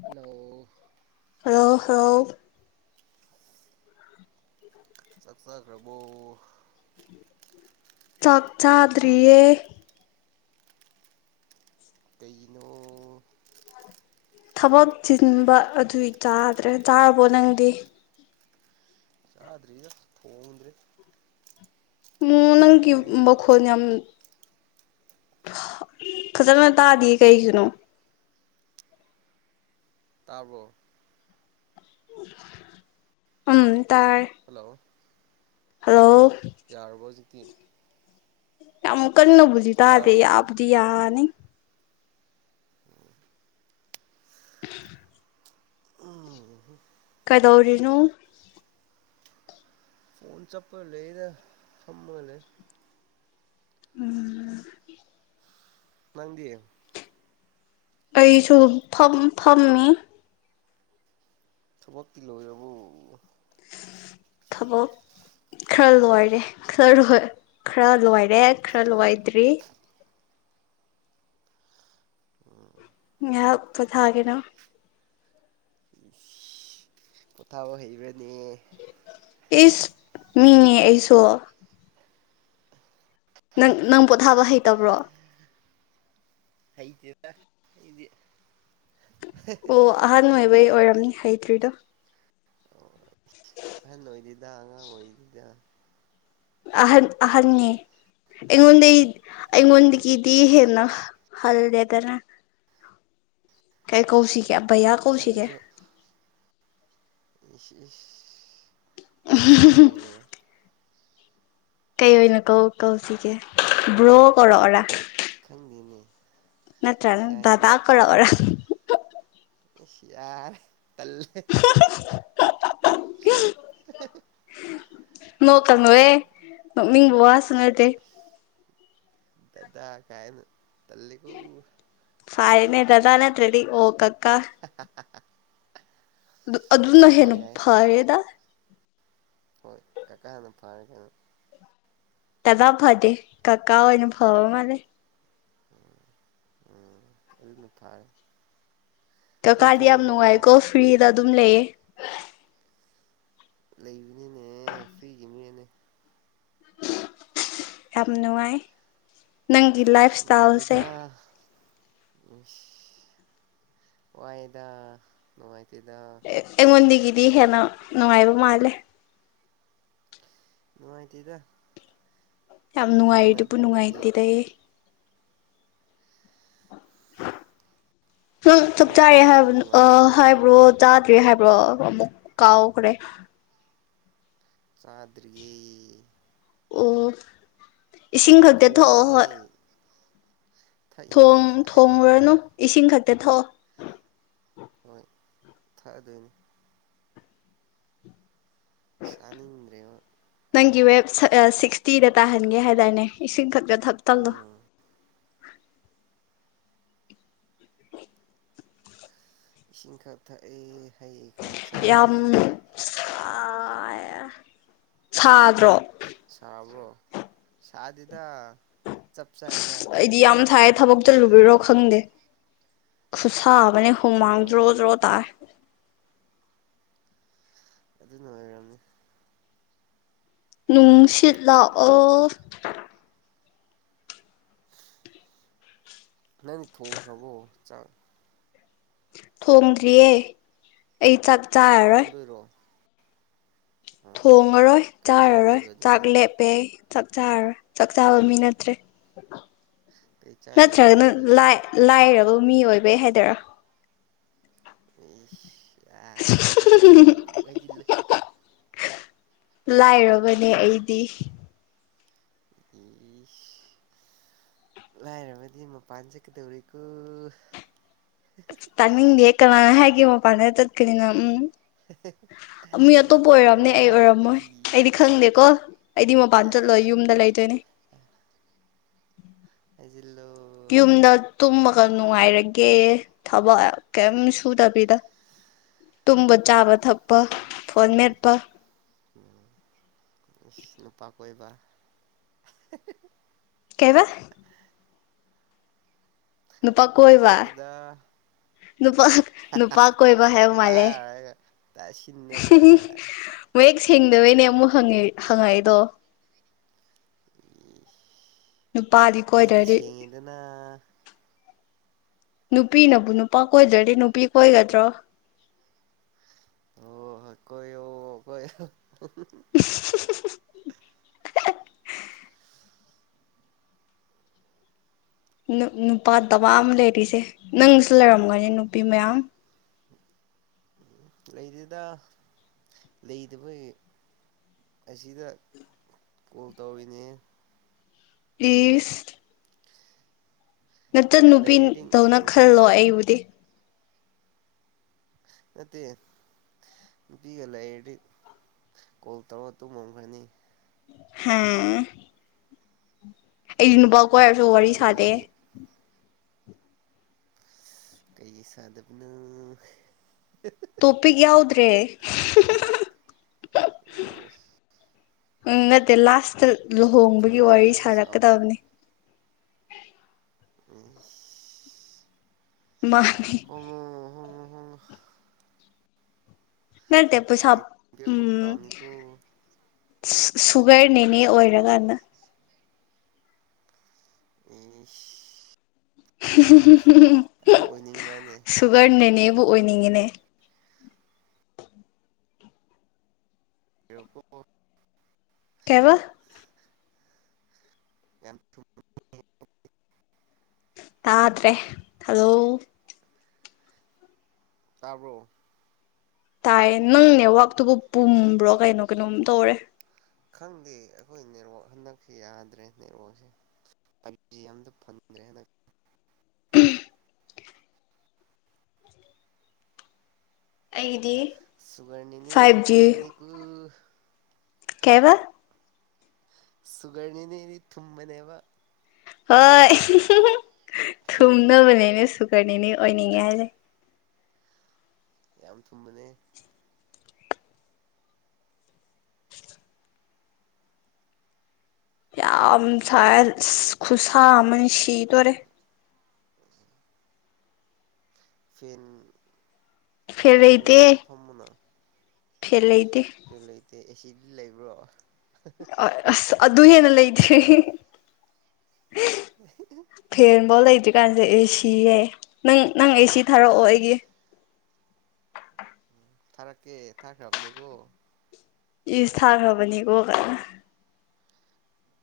hello ꯑ ꯍꯥꯎ ꯆꯥꯛꯆꯥꯈ꯭ꯔꯕꯨꯣ ꯆꯛꯆꯥ ꯗ꯭ꯔꯤꯌꯦ ꯀꯩꯅꯣ ꯊꯕꯛ ꯆꯤꯟꯕ ꯑꯗꯨꯏ ꯆꯥꯗ꯭ꯔꯦ ꯆꯥꯔꯕꯣ ꯅꯪꯗꯤ ꯆꯥꯗ꯭ꯔꯤꯒ ꯊꯣꯡꯉꯗ꯭ꯔꯔꯤ ꯎ ꯅꯪꯒꯤ ꯃꯈꯣꯜ ꯌꯥꯝ ꯐꯖꯅ ꯇꯥꯗꯤꯌꯦ ꯀꯩꯒꯤꯅꯣ ꯇꯥꯔꯕꯣ ꯎꯝ ꯇꯔ ꯍꯜꯂꯣ ꯍꯜꯂꯣ ꯇꯤꯟ ꯀꯃ ꯀꯅꯨꯕꯨꯖꯤ ꯊꯥꯗ ꯌꯥꯔꯕꯣ ꯌꯥꯕꯕꯨꯖꯤ ꯌꯥꯅꯤ ꯎꯝ ꯀꯗꯧꯔꯤꯅꯣ ꯐꯣꯟ ꯆꯠꯄꯒ ꯂꯩꯗ ꯊꯝꯃꯒ ꯂꯩ ꯎꯝ ꯅꯪꯗꯤꯌꯦ ꯑꯩꯁꯨ ꯐꯝꯃꯤ ꯊꯕꯣꯛ ꯄꯤꯂꯔꯕꯔꯕꯕꯨ ꯊꯕꯛ ꯈꯔ ꯂꯣꯏꯔꯦ ꯈꯔ ꯈꯔ ꯂꯣꯏꯔꯦ ꯈꯔ ꯂꯥꯏꯗ꯭ꯔꯤ ꯌꯥ ꯄꯨ ꯊꯥꯒꯦꯅꯣ ꯀꯣꯊ ꯍꯕ [unintelligible] ꯏꯁ ꯃꯤꯅꯦ ꯑꯩꯁꯨ ꯅꯪ ꯅꯪ ꯄꯣꯊꯥꯕ ꯍꯩꯇꯕ꯭ꯔꯣ ꯍꯇꯔ ꯏꯗꯤ ꯑꯣ ꯑꯍꯅ ꯇꯩ ꯑꯣꯏꯔꯝꯅꯤ ꯍꯩꯇ꯭ꯔꯤꯗꯣ ꯑꯣ ꯑꯍꯦꯟ ꯅꯣꯏꯗꯤ ꯉꯥꯡ ꯑꯣꯏꯣꯏꯗꯤꯗ ꯑꯍꯟ ꯑꯍꯅꯤꯦ ꯑꯩꯉꯣꯟꯗ ꯑꯩ ꯑꯍꯟ ꯅꯠꯇꯦ ꯃꯗꯒꯗꯤꯦ ꯍꯜꯗꯦ ꯇꯔ ꯀꯥꯏ ꯀꯧꯁꯤ ꯀꯌꯥꯚꯩꯌꯥ ꯀꯧꯁꯤꯒꯦ ꯏ [inaudible] ꯀꯩ ꯑꯣꯏꯅ ꯀꯧ ꯀꯧꯁꯤꯒꯦ ꯕ꯭ꯔꯣ ꯀꯧꯔꯛꯑꯣꯔꯥ ꯃꯤꯅ ꯅꯠꯇ꯭ꯔ ꯅ ꯊꯥꯀꯣꯔꯋꯥꯔ ꯌꯥꯔ ꯀꯂꯦ ꯅꯣꯀꯅꯣꯑꯦ ꯃꯤꯕ ꯋꯥ ꯁꯉꯇꯦ ꯇꯗꯥ ꯀꯥꯏꯅ ꯇꯜꯒꯣ ꯔꯦ ꯑꯣ ꯀ ꯀꯥ ꯑꯗꯨ ꯀꯀꯥ ꯑꯗꯨꯅ ꯐꯥꯎ ꯍꯦꯟꯅ ꯌꯥꯏ ꯐꯔꯦꯗ ꯍꯣꯏ ꯀꯀꯥ ꯍꯥꯟꯅ ꯐꯥꯔꯒꯦꯗꯣ ꯇꯕ ꯐꯗꯤꯦ ꯀꯀꯥ ꯑꯣꯏ ꯑꯅ ꯐꯥꯎ ꯃꯥꯅꯦ ꯎꯝ ꯑꯗꯨ ꯅꯊꯥꯏ ꯀ ꯀꯥꯗꯤꯂꯤꯌꯥ ꯌꯥꯝꯅꯅꯨꯡꯉꯥꯏ ꯀꯣꯐꯤ ꯑꯗꯨꯝ ꯂꯩꯌꯦ ꯂꯩ [inaudible] ꯌꯥꯝ ꯅꯨꯡꯉꯥꯏ ꯅꯪꯒꯤ ꯂꯥꯏꯐ ꯏꯁ꯭ꯇꯥꯏꯜꯁꯦ ꯎ ꯋꯥꯗ ꯅꯨꯡꯉꯥꯏꯇꯗ ꯑꯩꯉꯣꯟꯗꯒꯤꯗꯤ ꯍꯦꯟꯅ ꯅꯨꯡꯉꯥꯏꯕ ꯃꯥꯜꯂꯦ ꯅꯨꯡꯉꯥꯏꯇꯗ ꯌꯥꯝ ꯅꯨꯡꯉꯥꯏꯗꯨꯕꯨ ꯅꯨꯡꯉꯥꯏꯇꯦꯗ ꯎꯝ ꯆꯞ ꯑꯗꯨꯝ ꯆꯥꯔꯦ ꯈꯜꯂꯒ ꯍꯥꯏꯕ ꯑ ꯅꯨꯡꯉꯥꯏꯔꯝꯗꯧ ꯍꯥꯏꯕ꯭ꯔꯣ ꯃꯥꯟꯕꯅꯤ ꯆꯥꯗ꯭ꯔꯤꯦ ꯍꯥꯏꯕ ꯛ ꯀꯥꯎꯥꯎꯈꯔꯦ ꯆꯗꯔꯤꯌꯦꯦ ꯑꯣ ꯏꯁꯤꯡ ꯈꯛꯇꯤ ꯊꯣꯛꯑꯣ ꯊꯣꯡꯗ꯭ꯔꯤꯌꯦ ꯍꯣꯏ ꯊꯛꯏꯅꯦ ꯊꯣꯡ ꯉꯁꯥꯏꯗꯩ ꯊꯣꯡꯔꯅꯣ ꯏꯁꯤꯡ ꯈꯛꯇ ꯊꯣꯛ ꯍꯣꯏ ꯊꯛꯑꯗꯣꯏꯅꯤ ꯁꯅꯤꯗ꯭ꯔꯦꯣ ꯒꯤ ꯋꯦ ꯁꯤꯛꯁꯇꯤꯗ ꯇꯥꯍꯟꯒꯦ ꯍꯥꯏꯇꯥꯔꯦꯅꯦ ꯏꯁꯤꯡ ꯈ ꯊꯞ ꯇꯂꯣ ꯎꯝ ꯏꯁꯤꯡꯁꯤꯡ ꯈꯥ ꯊ ꯑꯦ ꯍꯩ ꯈꯔ ꯆꯥꯔꯦ ꯑ ꯁꯥꯗ꯭ꯔꯣ ꯁꯥꯕ꯭ꯔꯣ ꯁꯥꯗꯤꯗ ꯑꯩꯗꯤ ꯌꯥꯝ ꯊꯥꯏ ꯊꯕꯛ ꯆꯠꯂꯨꯕꯤꯔꯣ ꯋꯦꯗꯔꯗꯤ ꯈꯪꯗꯦ ꯈꯨꯨꯁꯥꯕꯅꯤ ꯑꯗꯨ ꯍꯨꯃꯥꯡꯒ ꯔꯣꯖ ꯑꯣꯏꯔꯝꯅꯤ ꯔꯣ ꯇꯥꯔ ꯑꯗꯨ ꯑꯗꯨ ꯅꯅꯤ ꯅꯨꯡꯁꯤꯂ ꯑꯣ ꯅꯅꯤ ꯊꯣꯡ ꯐ꯭ꯔꯕꯣ ꯆꯪ ꯊꯣꯡꯗ꯭ꯔꯤꯌꯦ ꯑꯩ ꯆꯥꯛ ꯆꯥꯔꯔꯣꯏ ꯇꯣꯟꯣꯏꯔꯣ ꯊꯣꯡꯉꯔꯣꯏ ꯀꯩ ꯆꯥꯔꯔꯣꯏ ꯆꯥꯗꯣꯏꯕ ꯆꯥꯛ ꯑꯗꯨꯗꯤ ꯂꯦꯞꯄꯦ ꯆꯥꯛ ꯆꯔꯣꯏ ꯆꯥꯛ ꯆꯥꯕ ꯃꯤ ꯅꯠꯇ꯭ꯔꯦ ꯀꯩ ꯆꯥꯗꯣꯏꯅꯣ ꯅꯆꯒ ꯑꯗꯨꯗꯤ ꯂ ꯂ ꯃꯤ ꯑꯣꯏꯕꯩ ꯍꯥꯏꯗꯔꯥ ꯎꯝ ꯑ ꯍꯖꯤꯜꯂꯨ ꯍꯩꯖꯤꯜꯂꯨ ꯂꯥꯏꯔꯕꯅꯦ ꯑꯩꯗꯤ ꯂꯑꯔ ꯃꯗꯤ ꯃ ꯄꯥꯟꯖ ꯀꯗꯧꯔꯀ ꯇꯪꯅꯤꯡ ꯌꯦ ꯀꯅꯥꯅ ꯍꯥꯏꯒꯦ ꯃꯄꯥꯟ ꯇꯠꯀꯅꯤꯅ ꯎꯝ ꯃꯤ ꯑꯇꯣꯞꯄ ꯅꯪ ꯑꯣꯏꯔꯝꯅꯦ ꯉꯔꯥꯡ ꯑꯩ ꯑꯣꯏꯔꯝꯃꯣꯏ ꯍꯥꯏꯔꯤꯗꯨꯗꯤ ꯑꯩꯗꯤ ꯈꯪꯗꯦꯀꯣ ꯑꯩꯗꯤ ꯃꯄꯥꯟ ꯆꯠꯂꯣꯏ ꯑꯦ ꯌꯨꯝꯗ ꯂꯩꯗꯣꯏꯅꯦ ꯎ ꯖꯤꯜꯂꯣ ꯌꯨꯝꯗ ꯇꯨꯝꯕꯒ ꯅꯨꯡꯉꯥꯏꯔꯒꯦ ꯊꯕꯛ ꯀꯔꯤꯝ ꯁꯨꯗꯕꯤꯗ ꯇꯨꯝꯕ ꯆꯥꯕ ꯊꯛꯄ ꯐꯣꯟ ꯃꯦꯠꯄ ꯢꯁ ꯅꯨꯄꯥ ꯀꯣꯏꯕ ꯀꯩꯕ ꯅꯨꯄꯥ ꯀꯩꯁꯨ ꯀꯣꯏꯕ ꯅꯠꯇꯦꯗ ꯅꯨꯄꯥ ꯅꯨꯄꯥ ꯀꯣꯏꯕ ꯍꯥꯏꯕ ꯃꯥꯜꯂꯦ ꯇꯥꯔꯒ ꯇꯥꯁꯤꯟꯅꯗꯕ ꯁꯥꯔꯦ ꯃꯌꯦ ꯁꯦꯡꯗꯕꯩꯅꯦ ꯑꯃꯨꯛ ꯍꯪꯉꯤ ꯍꯪꯉꯛꯏꯗꯣ ꯅꯨꯄꯥꯗꯤ ꯍꯨꯖꯤꯛꯇꯤ ꯀꯣꯏꯗ꯭ꯔꯗꯤ ꯁꯦꯡꯉꯦꯗꯅ ꯅꯨꯄꯤꯅꯕꯨ ꯅꯨꯄꯥ ꯀꯣꯏꯗ꯭ꯔꯗꯤ ꯅꯨꯄꯤ ꯀꯣꯏꯒꯗ꯭ꯔꯣ ꯑꯣ ꯍ ꯀꯣꯏꯌꯣ ꯀꯣꯢꯌꯣ ꯅꯨ ꯅꯨꯄꯥ ꯗꯕꯥ ꯑꯃ ꯂꯩꯔꯤꯁꯦ ꯅꯪꯁꯨ ꯂꯩꯔꯝꯒꯅꯤ ꯅꯨꯄꯤ ꯃꯌꯥꯝ ꯂꯩꯗꯦꯗ ꯂꯩꯗꯕꯒꯤ ꯑꯁꯤꯗ ꯀꯣꯜ ꯇꯧꯔꯤꯅꯦ ꯢꯁ ꯅꯆꯟ ꯂꯩꯔꯗꯤ ꯅꯨꯄꯤꯗꯧꯅ ꯈꯜꯂꯣ ꯑꯩꯕꯨꯗꯤ ꯅꯠꯇꯦ ꯅꯨꯄꯤꯒ ꯂꯩꯔꯗꯤ ꯀꯣꯜ ꯇꯧꯔ ꯇꯨꯝꯃꯝꯈ꯭ꯔꯅꯤ ꯍꯪ [unintelligible] ꯀꯣꯏꯔꯁꯨ ꯋꯥꯔꯤ ꯁꯥꯗꯦ ꯂꯩꯗꯕꯒꯤ ꯀꯩꯒꯤ ꯁꯥꯗꯕꯅꯣ ꯇꯣꯄꯤꯛ ꯌꯥꯎꯗ꯭ꯔꯦ ꯑꯣ ꯎꯝ ꯅꯠꯇꯦ ꯂꯥꯁ ꯆꯠ ꯇꯣꯄꯤꯛ ꯂꯨꯍꯣꯡꯕꯒꯤ ꯋꯥꯔꯤ ꯌꯥꯎꯗ꯭ꯔꯁꯨ ꯁꯥꯎ ꯁꯥꯔꯛꯀꯗꯕꯅꯤ [unintelligible] ꯃꯥꯍꯅꯤ ꯎꯪꯍ ꯅꯠꯇꯦ ꯄꯩꯁꯥꯞ ꯎ ꯄꯤꯔꯛꯄ ꯀꯥꯎꯅꯤꯀꯣ ꯁꯨ ꯁꯨꯒꯔꯅꯤꯅꯦ ꯑꯣꯏꯔꯒꯥꯟꯗ ꯢꯁ [unintelligible] ꯑꯗꯨ ꯑꯣꯏꯅꯤꯡꯕ꯭ꯔꯅꯦ ꯑꯣꯏꯅꯤꯡꯉꯦꯅꯦ ꯏꯔꯛꯀꯣꯑꯣ ꯀꯩꯕ [unintelligible] ꯇꯥꯗ꯭ꯔꯦ ꯍꯂꯣ ꯇꯥꯕ꯭ꯔꯣ ꯇꯥꯏꯌꯦ ꯅꯪ ꯅꯦꯠꯋꯥꯛꯇꯨꯕꯨ ꯄꯨꯝꯕ꯭ꯔꯣ ꯀꯩꯅꯣ ꯀꯩꯅꯣꯝ ꯇꯧꯔꯦ ꯈꯪꯗꯦ ꯑꯩꯈꯣꯏ ꯅꯦꯠꯋꯥꯛ ꯍꯟꯗꯛꯁꯦ ꯌꯥꯗ꯭ꯔꯦ ꯅꯦꯠꯋꯥꯛꯁꯦ ꯄꯩꯖꯤ ꯑꯝꯗ ꯐꯪꯗ꯭ꯔꯦ ꯍꯟꯗꯛꯇꯤ ꯑꯩꯗꯤ ꯁꯨꯒꯔꯅꯤꯅꯦꯔꯤ ꯊꯨꯝꯃꯅꯤ ꯀ ꯀꯕ ꯁꯨꯒꯔꯅꯤꯅꯤꯔꯤ ꯊꯨꯅꯦꯕ ꯍꯣꯏ ꯊꯨꯝꯅꯕꯅꯦꯅ ꯁꯨꯒꯔꯅꯤꯅꯦ ꯑꯣꯏꯅꯤꯡꯉꯦ ꯍꯥꯏꯁꯦ ꯌꯥꯝ ꯊꯨꯝꯃꯅꯦ ꯌꯥꯝ ꯁꯥ ꯈꯨꯁꯥ ꯑꯃꯅꯤ ꯁꯤ ꯇꯣꯔꯦ ꯐꯦꯟ ꯐꯦꯟ ꯐꯃꯦꯅꯇ ꯐꯝꯃꯅ ꯐꯦ ꯂꯩ ꯐꯦꯂ ꯏꯇ ꯑꯦꯁꯤ ꯂꯩꯕ꯭ꯔꯣ ꯑ ꯑ ꯑꯗꯨ ꯍꯦꯟꯅ ꯂꯩꯇ꯭ꯔꯦ ꯐꯦꯔꯕꯣꯂ ꯏ ꯍꯧꯖꯤꯛꯀꯥꯟꯁꯦ ꯑꯦꯁꯤꯌꯦ ꯅꯪ ꯅꯪ ꯑꯦꯁꯤ ꯊꯥꯔꯛꯑꯣ ꯑꯩꯒꯤ ꯊꯔꯛ ꯀꯦ ꯊꯔꯦ ꯑꯕꯅꯤ ꯀꯣ ꯌ ꯁꯥꯔ꯭ꯔꯕꯅꯤ ꯍꯒꯗ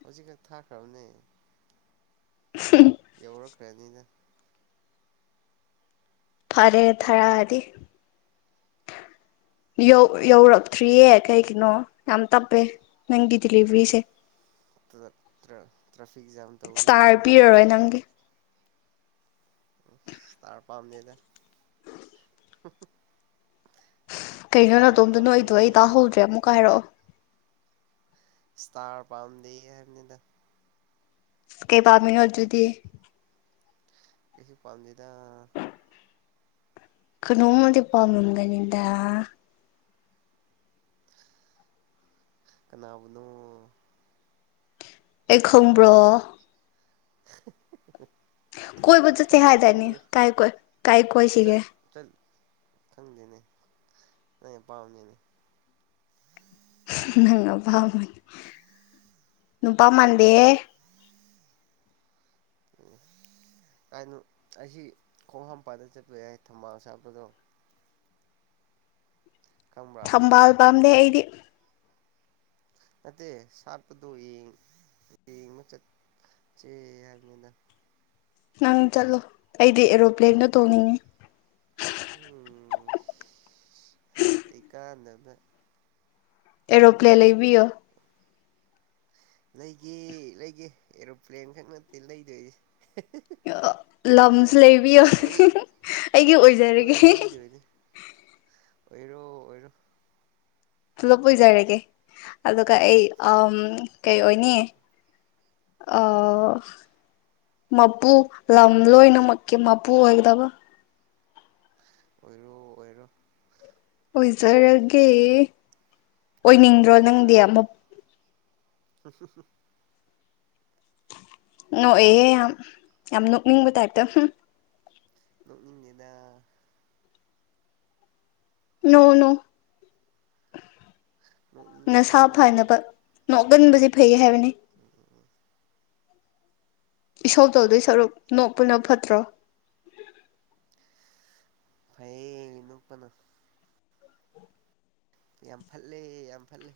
ꯍꯧꯖꯤꯛ ꯀ ꯊꯥꯈ꯭ꯔꯕꯅꯦ ꯐꯅꯤꯅꯦ ꯐꯔꯦ ꯊꯔꯛꯑꯗꯤꯧ ꯌꯧꯔꯛꯇ꯭ꯔꯤꯌꯦ ꯀꯩꯒꯤꯅꯣ ꯌꯥꯝ ꯇꯞꯄꯦ ꯅꯪꯒꯤ ꯗꯤꯂꯤꯚꯔꯤꯁꯦ ꯇ꯭ꯔꯥꯐꯤꯛ ꯖꯥꯝ ꯇꯧꯔꯤ ꯏꯁꯇꯥꯔ ꯍꯥꯏꯅꯦ ꯄꯤꯔꯔꯣꯏ ꯅꯪꯒꯤ ꯇꯔ ꯄꯝ ꯅꯗ ꯀꯩꯅꯣ ꯅꯅꯥꯇꯣꯝꯗ ꯅꯣꯏ ꯑꯩꯗꯣ ꯑꯩ ꯇꯥꯍꯧꯗ꯭ꯔꯦ ꯑꯃꯨꯛꯀ ꯍꯥꯏꯔꯛꯑꯣ ꯁꯇꯥꯔ ꯄꯥꯗ ꯍꯥꯏꯅꯤꯗ ꯀꯩꯕꯥꯃꯤꯅꯖꯗꯤ ꯀꯁꯨꯁꯨ ꯄꯝꯅꯤꯗ ꯀꯩꯅꯣꯡꯃꯗꯤ ꯄꯝꯝꯕꯒꯅꯤꯗ ꯀꯅꯥꯕꯅ ꯑꯩ ꯈꯪꯕ꯭ꯔꯣ [inaudible] ꯀꯣꯏ ꯗꯨ ꯆꯦꯍꯥꯏꯗꯅꯤ ꯈꯪꯉꯨ ꯀꯥꯏ ꯀꯣꯏ ꯀꯥꯏ ꯀꯣꯏ ꯆꯠ ꯁꯤꯒꯦ ꯆꯠ ꯈꯪꯗꯦꯅꯦ ꯑ ꯄꯥꯝꯒꯦꯅꯦ ꯅꯪꯄꯥꯃꯅꯤ ꯅꯨꯄꯥꯝꯃꯥꯟꯗꯦ ꯎ ꯍꯥꯏꯅ ꯑꯩꯁꯤ ꯈꯣꯡ ꯍꯥꯥꯝꯄꯥꯥꯟꯗ ꯆꯠꯄ ꯌꯥꯏ ꯊꯝꯕꯥꯜ ꯁꯥꯄꯗꯣ ꯈꯪꯕ꯭ꯔꯥ ꯊꯕꯥꯜ ꯄꯥꯗ ꯍꯥꯏ ꯗꯤ ꯅꯠꯇꯦ ꯁꯥꯠꯄꯗꯣꯡ ꯌꯦꯡꯕ ꯆꯠꯦ ꯍꯥꯏꯕꯅꯤꯅ ꯅꯪ ꯆꯠꯂꯣ ꯑꯩꯗꯤ ꯑꯦꯔꯣꯄ꯭ꯂꯦꯟꯗ ꯇꯣꯡꯅꯤꯡꯉꯤ ꯎꯝ ꯀꯩ ꯀꯥꯗꯅ ꯑꯦꯔꯣꯄ꯭ꯂꯦꯟ ꯂꯩꯕꯤꯌꯣ ꯂꯩꯒꯦ ꯂꯩꯒꯦ ꯑꯦꯔꯣꯄ꯭ꯂꯦꯟ ꯈꯛ ꯅꯠꯇꯦ ꯂꯩꯗꯣꯏꯁ [unintelligible] ꯂꯝꯪ ꯂꯩꯕꯤꯌꯣ ꯑꯩꯒꯤ ꯑꯣꯏꯖꯔꯒꯦ ꯂꯣꯏ ꯂꯩꯗꯣꯏꯅꯤ ꯑꯣꯏꯔꯣ ꯑꯣꯏꯔꯣ ꯄꯨꯂꯞ ꯑꯣꯏꯖꯔꯒꯦ ꯑꯗꯨꯒ ꯑꯩ ꯀꯩ ꯑꯣꯏꯅꯤ ꯃꯄꯨ ꯂꯝ ꯂꯣꯏꯅꯃꯛꯀꯤ ꯃꯄꯨ ꯑꯣꯏꯒꯗꯕ ꯑꯣꯏꯔꯣ ꯑꯣꯏꯔꯣ ꯑꯣꯏꯖꯔꯒꯦ ꯑꯣꯏꯔꯣ ꯑꯣꯏꯅꯤꯡꯗ꯭ꯔꯣ ꯅꯪꯗꯤ ꯑꯣꯏꯔꯣ ꯑꯃꯨꯛ [unintelligible] ꯅꯣꯛꯦꯍꯦ ꯌꯥꯝ ꯌꯥꯝ ꯅꯣꯛꯅꯤꯡꯕ ꯇꯥꯏꯞꯇ ꯅꯣꯡ ꯃꯤ ꯂꯩꯗ ꯅꯧꯅꯧ ꯅꯣꯛꯅꯤꯡꯗꯦ ꯅꯁꯥ ꯐꯅꯕ ꯅꯣꯛꯒꯟꯕꯁꯦ ꯐꯩ ꯍꯥꯏꯕꯅꯤ ꯎꯝ ꯎ ꯏꯁꯧ ꯇꯧꯗꯣꯏ ꯁꯔꯨꯛ ꯅꯣꯛꯄꯅ ꯐꯠꯇ꯭ꯔꯣ ꯐꯩ ꯏꯅꯄꯅ ꯌꯥꯝ ꯐꯠꯂꯦ ꯌꯥꯝ ꯐꯜꯂꯦ